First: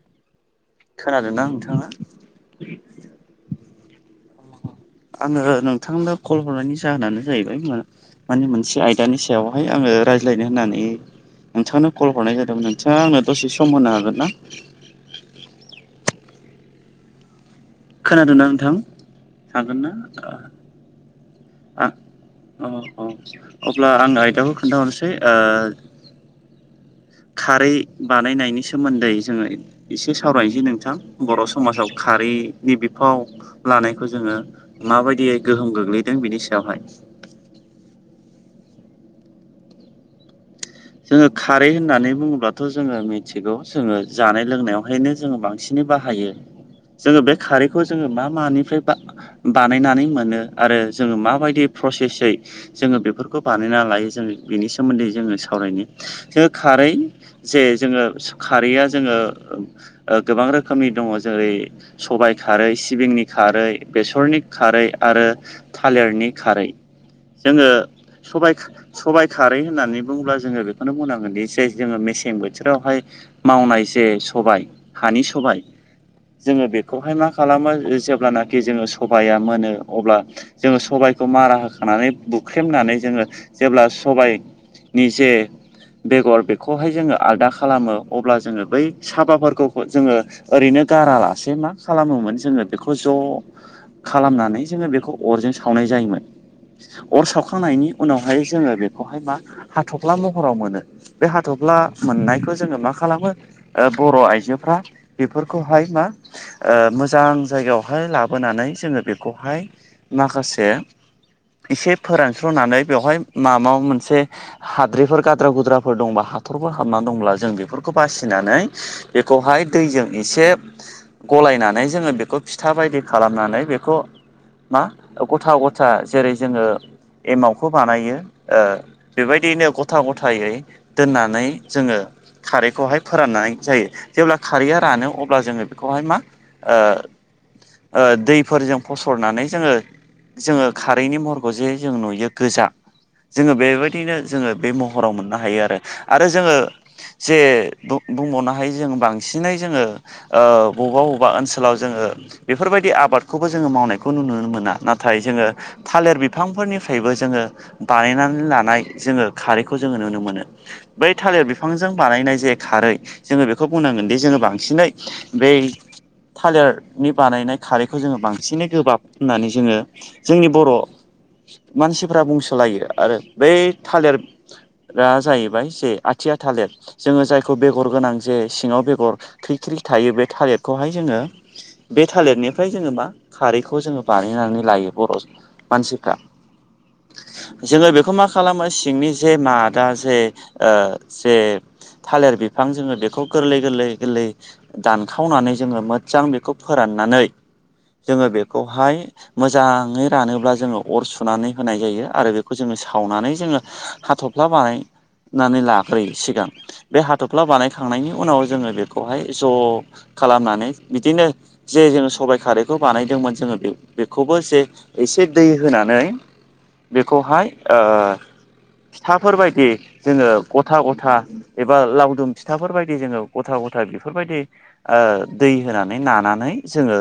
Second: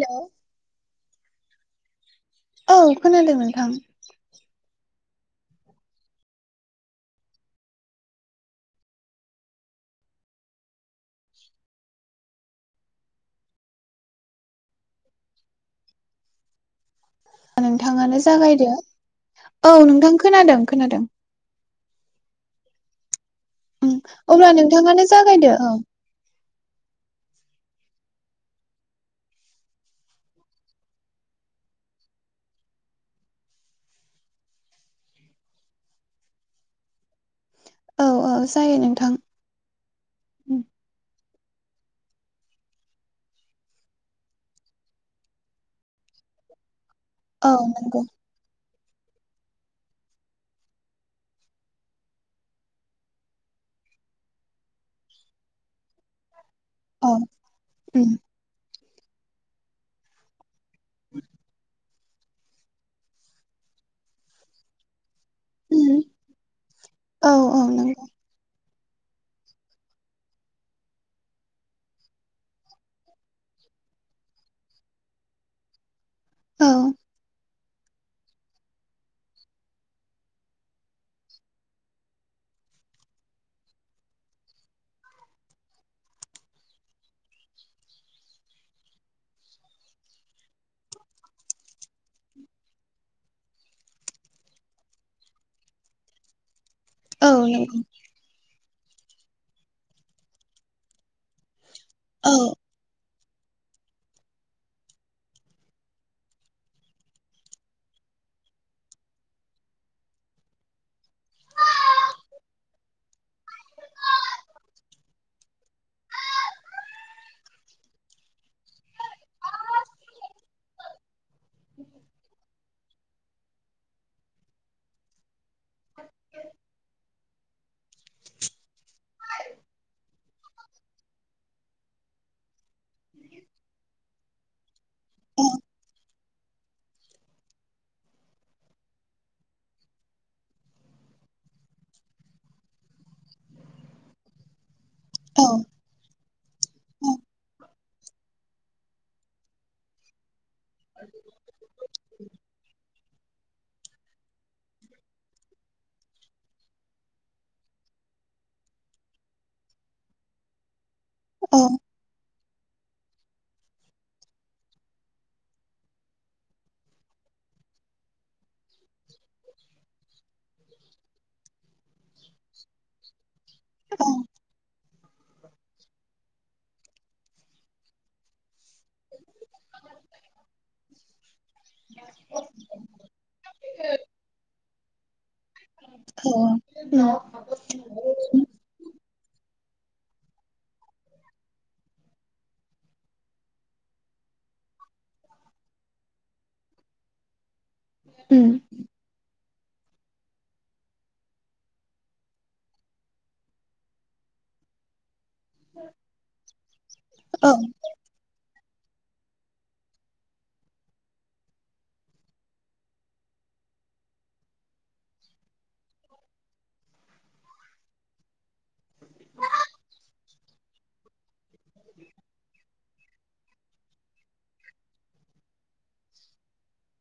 हेल' खोनादोंना नोंथाङा औ खनादों नोंथां आङो नोंथांनो कल हरनायनि जाहोनानो जाहैबाय मा माने मोनसे आयदानि सायावहाय आङो रायज्लायनो होननानै नोंथांनो कल हरनाय जादोंमोन नोंथाङा आंनो दसे सम होनो हागोन ना नोंथाङानो खोनादोंना जागायदो नोंथां औ हागोन ना नोंथां खोनादों खोनादों औ औ उम अब्ला आं अब्ला आयदाखौ नोंथाङानो खोन्थाहरनोसै ओ जागायदो औ खारै बानायनायनि सोमोन्दै जोङो एसे सावरायनोसै नोंथां बर' समाजाव खारैनि बिफाव लानायखौ जोङो माबायदियै गोहोम गोग्लैदों बिनि सायावहाय औ औ जायो नोंथां उम जोङो खारै होननानै बुङोब्लाथ' जोङो मिथिगौ जोङो जानाय लोंनायावहायनो जोङो बांसिनै बाहायो जोङो बे औ खारैखौ नंगौ जोङो मा मानिफ्राय बा बानायनानै मोनो आरो जोङो माबायदि प्रसेसयै जायो जोङो बेफोरखौ बानायना लायो जोङो बेनि सोमोन्दै जोङो सा सावरायनि जोङो खारै औ जे जोङो उम खारैया जोङो गोबां रोखोमनि दङ जेरै सबायाइ खारै सिबिंनि खारै बेसरनि खारै आरो उम थालिरनि खारै औ औ जोङो नंगौ सबाय सबाइ खारै होननानै बुङोब्ला जोङो बेखौनो बुंनांगोन दि जे जोङो मेसें बोथोरावहाय मावनाय जे सबाय हानि सबाय जोङो औ बेखौहाय मा खालामो जेब्लानाखि जोङो सबाया मोनो अब्ला जोङो सबायखौ मारा होखांनानै बुख्रेमनानै जोङो जेब्ला सबाय नि जे बेगर बेखौहाय जोङो आलादा खालामो अब्ला जोङो बै साबाफोरखौ जोङो ओरैनो गारालासे मा खालामोमोन जोङो बेखौ ज' खालामनानै जोङो बेखौ अरजों सावनाय जायोमोन अर औ नंगौ सावखांनायनि उनावहाय जोङो बेखौहाय मा हाथफ्ला महराव मोनो बे हाथफ्ला औ मोननायखौ जोङो मा खालामो ओ बर' आइजोफ्रा बेफोरखौहाय मा मोजां जायगायावहाय लाबोनानै जोङो बेखौहाय माखासे एसे फोरानस्र'नानै बेवहाय माबा मोनसे हाद्रिफोर गाद्रा गुद्राफोर दंबा हाथरफोर हाबनानै दंब्ला जों बेफोरखौ बासिनानै बेखौहाय दैजों एसे गलायनानै जोङो बेखौ फिथा बायदि खालामनानै बेखौ मा गथा गथा जेरै जोङो एमावखौ बानायो ओ बेबायदियैनो गथा गथायै दोननानै जोङो खारैखौहाय फोराननाय जायो जेब्ला खारैया रानो अब्ला औ जोङो बे खौहाय मा ओ ओ दैफोरजों फसरनानै जोङो जोङो खारैनि महरखौ जे जों नुयो गोजा जोङो बेबायदि दिनो जोङो बे महराव मोननो औ हायो आरो आरो जोङो जे बुंबावनो हायो जों बांसिनै जोङो ओ बबेबा बबेबा ओनसोलाव जोङो बेफोरबायदि आबाद खौबो जोङो मावनायखौ नुनो मोना नाथाय जोङो थालिर बिफांफोरनिफ्रायबो जोङो बानायनानै लानाय जोङो खारैखौ जोङो नुनो मोनो बै थालिर औ बिफांजों बानायनाय जे खारै जोङो बेखौ बुंनांगोन दि जोङो बांसिनै बै थालिर नि बानायनाय खारैखौ जोङो बांसिनै गोबाब होननानै जोङो जोंनि बर' मानसिफोरा बुंसलायो आरो बे थालिर दा जाहैबाय जे आथिया थालिर जोङो जायखौ बेगर गोनां जे सिङाव बेगर थैख्रि थायो बे थालिरखौहाय जोङो बे थालिरनिफ्राय जोङो मा खारैखौ जोङो बानायनानै लायो बर' मानसिफ्रा औ जोङो बेखौ मा खालामा सिंनि जे मादा जे ओ जे थालिर बिफां जोङो बेखौ गोरलै गोरलै गोलै दानखावनानै जोङो मोजां बेखौ फोराननानै जोङो उम बेखौहाय मोजाङै रानोब्ला जोङो अर सुनानै होनाय जायो आरो बेखौ जोङो सा खावनानै जोङो हाथफ्ला बानाय नानै लाग्रोयो सिगां बे हाथ'फ्ला औ बानायखांनायनि उनाव जोङो बेखौहाय ज' खालामनानै बिदिनो जे जोङो सबायाइ खारैखौ बानायदोंमोन जोङो बे बेखौबो जे एसे दै होनानै बेखौहाय ओ थाफोरबायदि जोङो गथा गथा एबा लावदुम फिथाफोरबायायदि जोङो गथा गथा बेफोरबायदि ओ दै होनानै नानानै जोङो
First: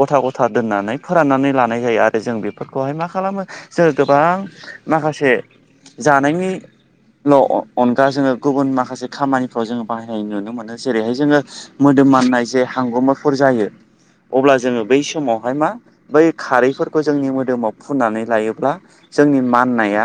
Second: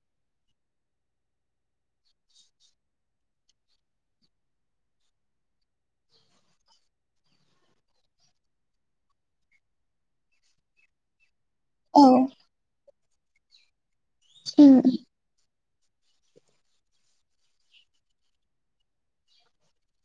गथा गथा दोननानै फोराननानै लानाय जायो आरो जों बेफोरखौहाय मा खालामो जों गोबां माखासे जानायनि ल' अनगा जोङो गुबुन माखासे खामानिफ्राव जोङो बाहायनाय नुनो मोनो जेरैहाय जोङो औ मोदोम मानाय जे हांगमाफुर जायो अब्ला उम जोङो बै समावहाय मा बै खारैफोरखौ जोंनि मोदोमाव फुननानै लायोब्ला जोंनि माननाया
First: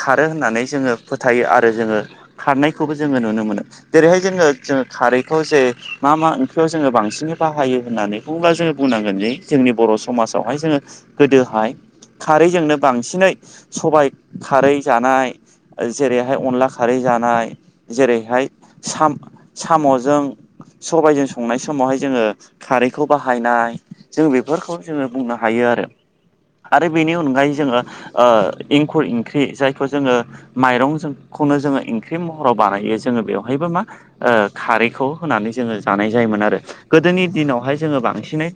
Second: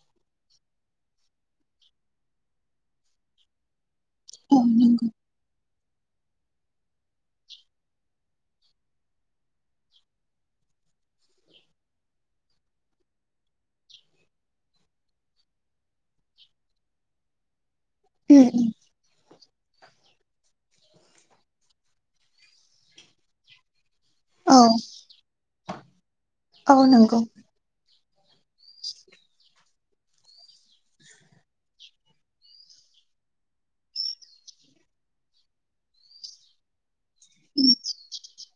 खारो होननानै जोङो फोथायो आरो जोङो खारनायखौबो जोङो नुनो मोनो। जेरैहाय जोङो औ जो नंगौ खारैखौ जे मा मा ओंख्रियाव जोङो बांसिनै बाहायो होननानै बुगा जोङो बुंनांगोन जे जोंनि बर' समाजावहाय जोङो गोदोहाय खारैजोंनो बांसिनै सबाय खारै जानाय जेरैहाय अनला खारै जानाय जेरैहाय उम साम साम'जों सबाइजों संनाय समावहाय जोङो खारैखौ बाहायनाय जों औ बेफोरखौ जोङो बुंनो हायो आरो औ आरो बेनि नंगौ अनगायै जोङो ओ एंखुर इंख्रि जायखौ जोङो माइरंजों खौनो जोङो ओंख्रि महराव बानायो जोङो बेवहायबो मा ओ खारैखौ होनानै जोङो जानाय जायोमोन आरो गोदोनि उम दिनावहाय जोङो बांसिनै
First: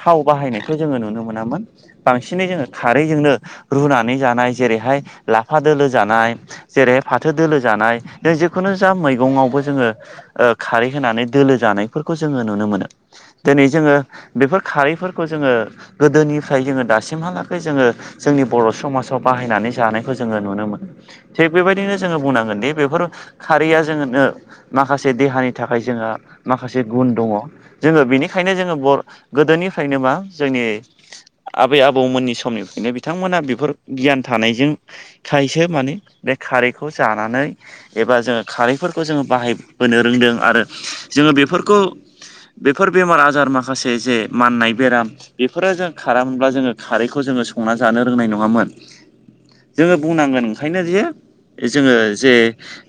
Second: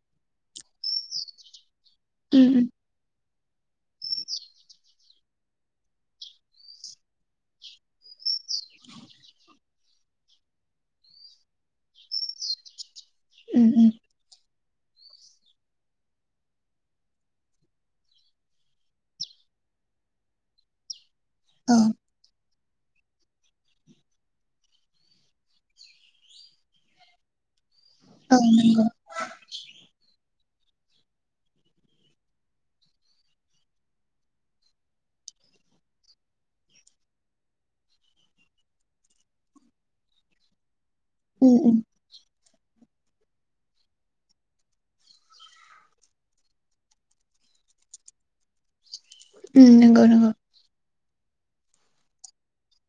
थाव बाहायनायखौ जोङो नुनो मोनामोन बांसिनै जोङो उम खारैजोंनो रुनानै जानाय जेरैहाय लाफा दोलो जानाय। जेरैहाय फाथो दोलो जानाय जे जिखुनु जा मैगङावबो जोङो ओ खारै होनानै दोलो जानायफोरखौ जोङो नुनो मोनो दोनै उम उम जोङो बेफोर खारैफोरखौ जोङो गोदोनिफ्राय जोङो दासिमहालागै जोङो जोंनि बर' समाजाव बाहायनानै जानायखौ जोङो नुनो मोनो थिग औ बेबायदिनो जोङो बुंनांगोनदि बेफोर खारैया जोंनो माखासे देहानि थाखाय जोंहा माखासे गुन दङ। जोङो औ बेनिखायनो जोङो नंगौ बर गोदोनिफ्रायनो मा जोंनि आबै आबौमोननि समनिफ्रायनो बिथांमोना बेफोर गियान थानायजों खायसो माने बे खारैखौ जानानै एबा जोङो खारैफोरखौ जोङो बाहायबोनो रोंदों। आरो जोङो उम बेफोरखौ उम बेफोर बेमार आजार माखासे जे माननाय बेराम बेफोरो जों खारामोनब्ला जोङो खारैखौ जोङो संना जानो रोंनाय नङामोन। उम जोङो नंगौ नंगौ बुंनांगोन ओंखायनो जे जोङो जे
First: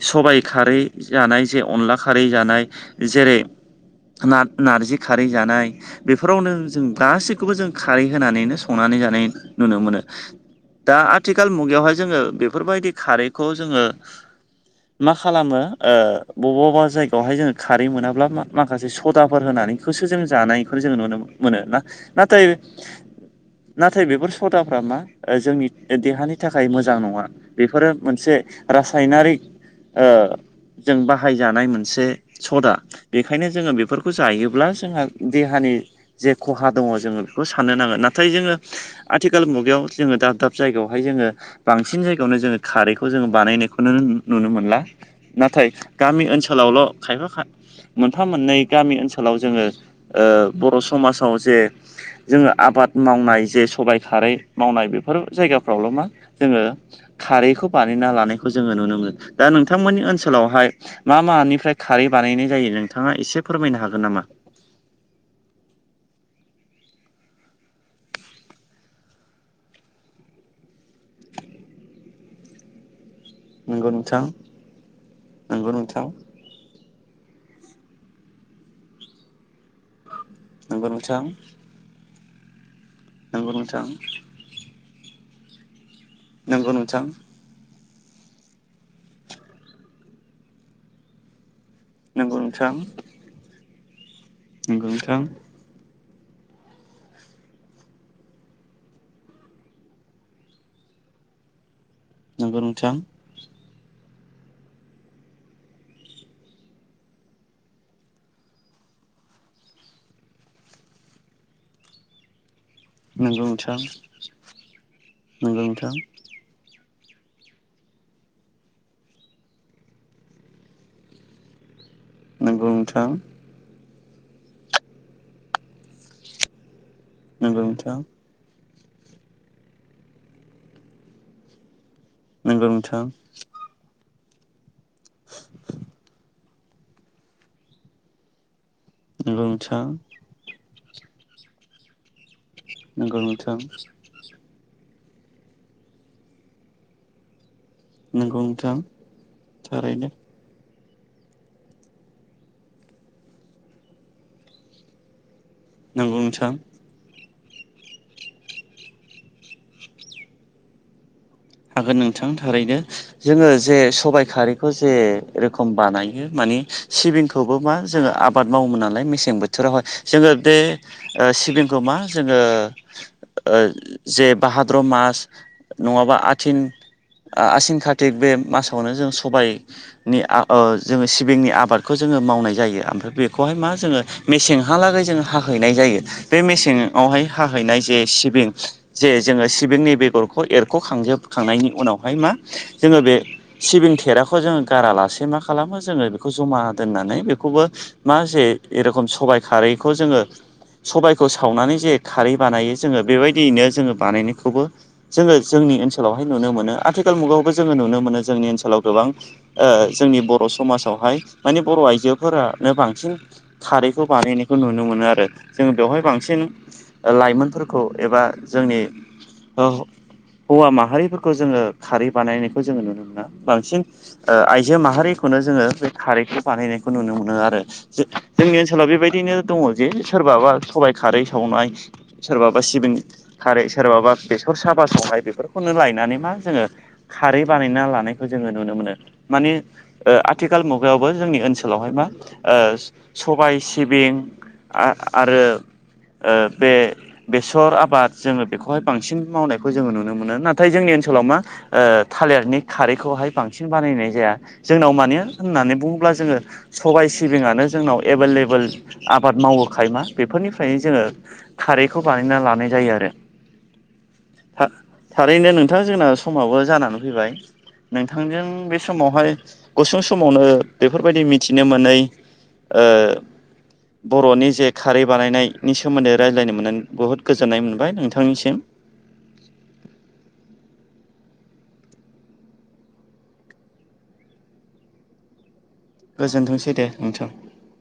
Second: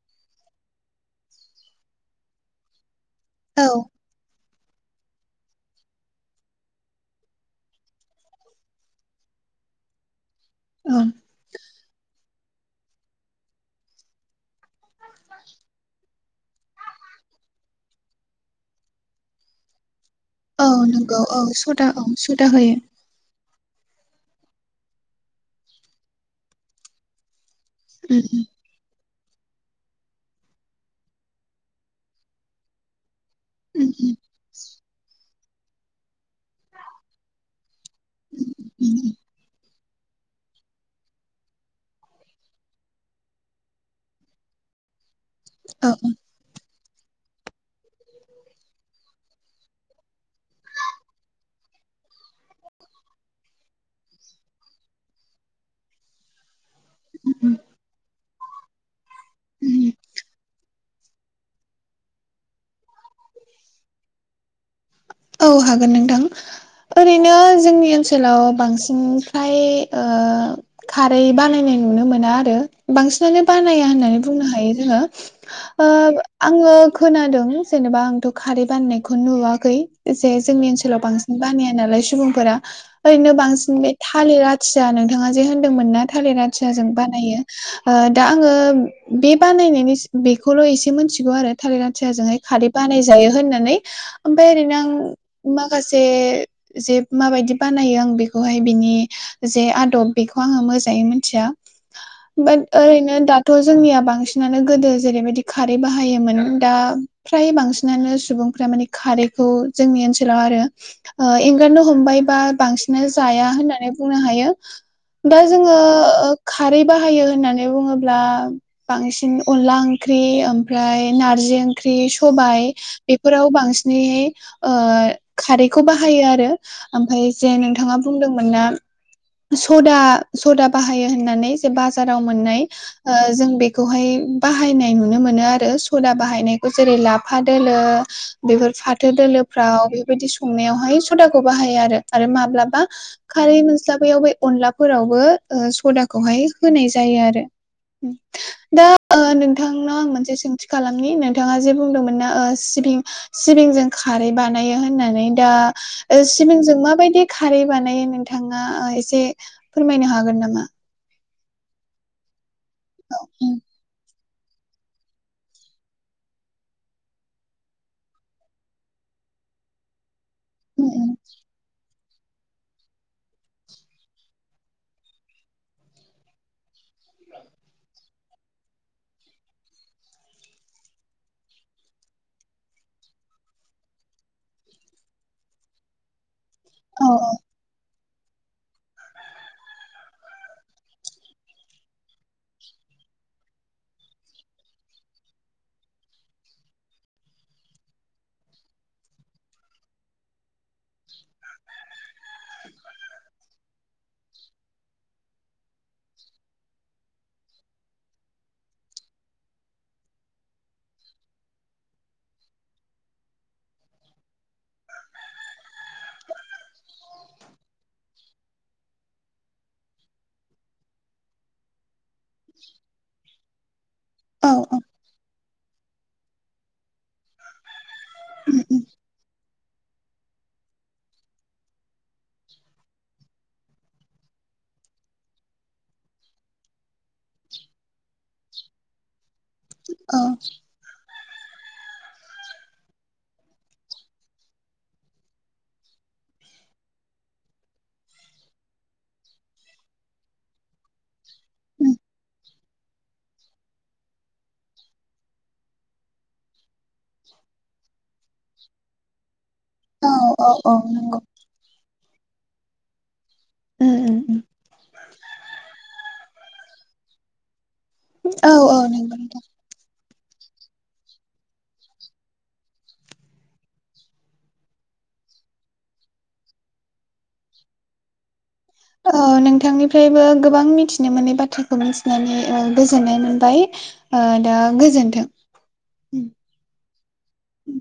सबाय खारै जानाय जे अनला खारै जानाय। जेरै औ नार-नारजि खारै जानाय बेफोरावनो जों गासैखौबो जों खारै होनानैनो संनानै जानाय नुनो मोनो। दा औ आथिखाल मुगायावहाय जोङो बेफोरबायदि खारैखौ जोङो मा खालामो ओ बबावबा जायगायावहाय जोङो खारै मोनाब्ला मा-माखासे सदाफोर होनानै खौसो जों औ जानायखौ जों नुनो नंगौ औ मोनो। सदा औ ना-नाथाय सदा होयो नाथाय बेफोर सदाफ्रा मा ओ जोंनि देहानि थाखाय मोजां नङा। बेफोरो मोनसे उम रासायनारिक ओ जों बाहायजानाय मोनसे सदा। बेखायनो जोङो उम बेफोरखौ उम जायोब्ला जोंहा देहानि जे खहा दङ जोङो बेखौ साननो नांगोन नाथाय जोङो उम आथिखाल मुगायाव जोङो दाब दाब जायगायावहाय जोङो। बांसिन जायगायावनो जोङो खारैखौ जोङो बानायनायखौनो नुनो मोनला। नाथाय औ गामि ओनसोलावल' खायफा खा मोनफा मोननै गामि ओनसोलाव जोङो बर' समाजाव जे जोङो आबाद मावनाय जे सबाय खारै मावनाय बेफोर जायगाफ्रावल' मा जोङो उम खारैखौ बानायना लानायखौ जोङो नुनो मोनो। दा उम नोंथांमोननि ओनसोलावहाय मा मानिफ्राय खारै बानायनाय जायो। नोंथाङा एसे फोरमायनो हागोन नामा? औ हागोन नोंथां। ओरैनो जोंनि ओनसोलाव बांसिन फ्राय ओ खारै बानायनाय नुनो मोना आरो। बांसिनानो बानाया नंगौ होननानै नोंथां बुंनो हायो जोङो। नंगौ ओ नोंथां आङो खोनादों। जेनेबा आंथ' खारै बाननायखौ नुवाखै। एसे जोंनि नंगौ ओनसोलाव नोंथां बांसिन बानाया नालाय सुबुंफोरा ओरैनो नंगौ बांसिन नोंथां बे थालिरा आ थिया नोंथाङा जे होनदोंमोन ना थालिर नंगौ आथियाजों नोंथां बानायो। ओ दा आङो बे बानायनायनि स बेखौल' एसे मिथिगौ आरो थालिर आ नंगौ थियाजोंहाय खारै नोंथां बानाय जायो होननानै ओमफाय ओरैनो आं नंगौ माखासे जे माबायदि बानायो आं बेखौहाय बिनि जे आदब बेखौ आङो मोजाङै मोनथिया बाद नोंथां ओरैनो दा थ' जोंनिया बांसिनानो गोदो जेरैबायदि खारै बाहायोमोन दा फ्राय बांसिनानो सुबुंफ्रा माने खारैखौ जोंनि ओनसोलाव आरो ओ एंगारनो हमबायबा बांसि नो नंगौ जाया नोंथां होननानै बुंनो हायो। दा नंगौ जोङो नोंथां ओ खारै बाहायो होननानै बुङोब्ला। बांसिन अनला ओंख्रि ओमफ्राय नारजि ओंख्रि स नंगौ नोंथां सबाय नंगौ नोंथां बेफोराव बांसिनैहाय ओ खारैखौ बाहायो आरो। ओमफाय जे नोंथाङा नंगौ बुंदों मोनना सदा सदा बाहायो होननानै जे बाजाराव मोननाय नोंथां ओ जों बेखौहाय बाहायनाय नुनो मोनो आरो। सदा बाहायनाय बो जेरै लाफा दोलो बेफोर फाथो नंगौ दोलोफ्राव नोंथां बे बिदि संनायावहाय सदाखौ बाहायो‌ आरो। आरो माब्लाबा नंगौ नोंथां नंगौ खारै नोंथां मोनस्लाबैयाव बै अनला फोरावबो ओ सदाखौहाय होनाय जायो आरो। उम नंगौ नोंथां दा नोंथांनाव थारैनो आं मोनसे सोंथि खालामनि नोंथाङा जे बुंदोंमोन ना ओ सिबिं सिबिंजों खा खारै बानायो होननानै दा नंगौ ओ नोंथां सिबिंजों माबायदि खारै बानायो नोंथाङा एसे फोरमायनो हागोन नामा? हागोन नोंथां थारैनो। जोङो उम जे सबाय खारै खौ जेे रोखोम बानायो माने सिबिंखौबो मा जोङो आबाद मावोमोन नालाय मेसें बोथोरावहाय जोङो बे उम उम ओ सिबिंखौ मा जोङो ओ जे भाहाद्र' मास नङाबा आ थिन ओ आसिन कारतिक बे मासावनो जों सबाय नि ओ जोङो सिबिंनि आबादखौ जोङो मावनाय जायो ओमफ्राय बेखौहाय मा जोङो मेसेंहालागै जोङो हाहैनाय जायो। बे औ मेसेङावहाय हाहैनाय जे सिबिं जे जोङो सिबिंनि बेगरखौ एरख'खांजोब खांनायनि उनावहाय मा जोङो बे सिबिं थेराखौ जोङो गारालासे मा खालामो जोङो बेखौ जमा दोननानै बेखौबो मा जे इरखम सबाइ खारैखौ जोङो सबाइखौ सावनानै जे खारै बानायो जोङो बेबायदियैनो जोङो बानायनायखौबो जोङो जोंनि ओनसोलावहाय नुनो मोनो आथिखाल मुगायावबो जोङो नुनो मोनो जोंनि ओनसोलाव गोबां जोंनि बर' समाजावहाय माने बर' आइजोफोरानो बांसिन खारैखौ बानायनायखौ नुनो मोनो आरो जों बेवहाय बांसिन लाइमोनफोरखौ एबा जोंनि हौ-हौवा मा हारिफोरखौ जोङो खारै बानायनायखौ जोङो नुनो मोना बांसिन ओ औ आइजो औ माहारिखौनो जोङो बे खारैखौ बानायनायखौ नुनो मोनो आरो। जो-जोंनि उम उम ओनसोलाव बेबायदिनो दङ जे सोरबाबा सबाइ खारै सावनाय सोरबाबा सिबिं खारै सोरबाबा बेसर साबा सावनाय बेफोर खौनो लायनानै मा जोङो खारै बानायना लानायखौ जोङो नुनो मोनो। माने ओ औ आथिखाल मुगायावबो जोंनि ओनसोलावहाय मा सबाय सिबिं आ-आरो ओ बे बेसर आबाद जोङो बेखौहाय बांसिन मावनायखौ जोङो नुनो मोनो। नाथाय जोंनि ओनसोलाव मा उम ओ थालिरनि खारैखौहाय बांसिन बानायनाय जाया। जोंनाव माने होननानै बुङोब्ला जोङो सबाय सिबिङानो जोंनाव एभेलेबोेल आबाद मावो। थायोना औ औ औ बेफोरनिफ्रायनो जोङो नंगौ खारैखौ बानायना लानाय जायो आरो। उम उम उम। थारैनो नोंथां जोंना समावबो जानानै फैबाय नोंथांजों औ बे औ नंगौ समावहाय नोंथां गुसुं समावनो बेफोरबायदि मिथिनो मोनै ओ बर'नि जे खारै बानायनायनि सोमोन्दै रायज्लायनो मोननानै बुहुद गोजोननाय मोनबाय नोंथांनिसिम ओ नोंथांनिफ्रायबो गोबां मिथिनो मोनै बाथ्राखौ मिथिनानै ओ गोजोननाय मोनबाय। ओ दा गोजोन्थों। उम गोजोनथोंसै दे नोंथां। उम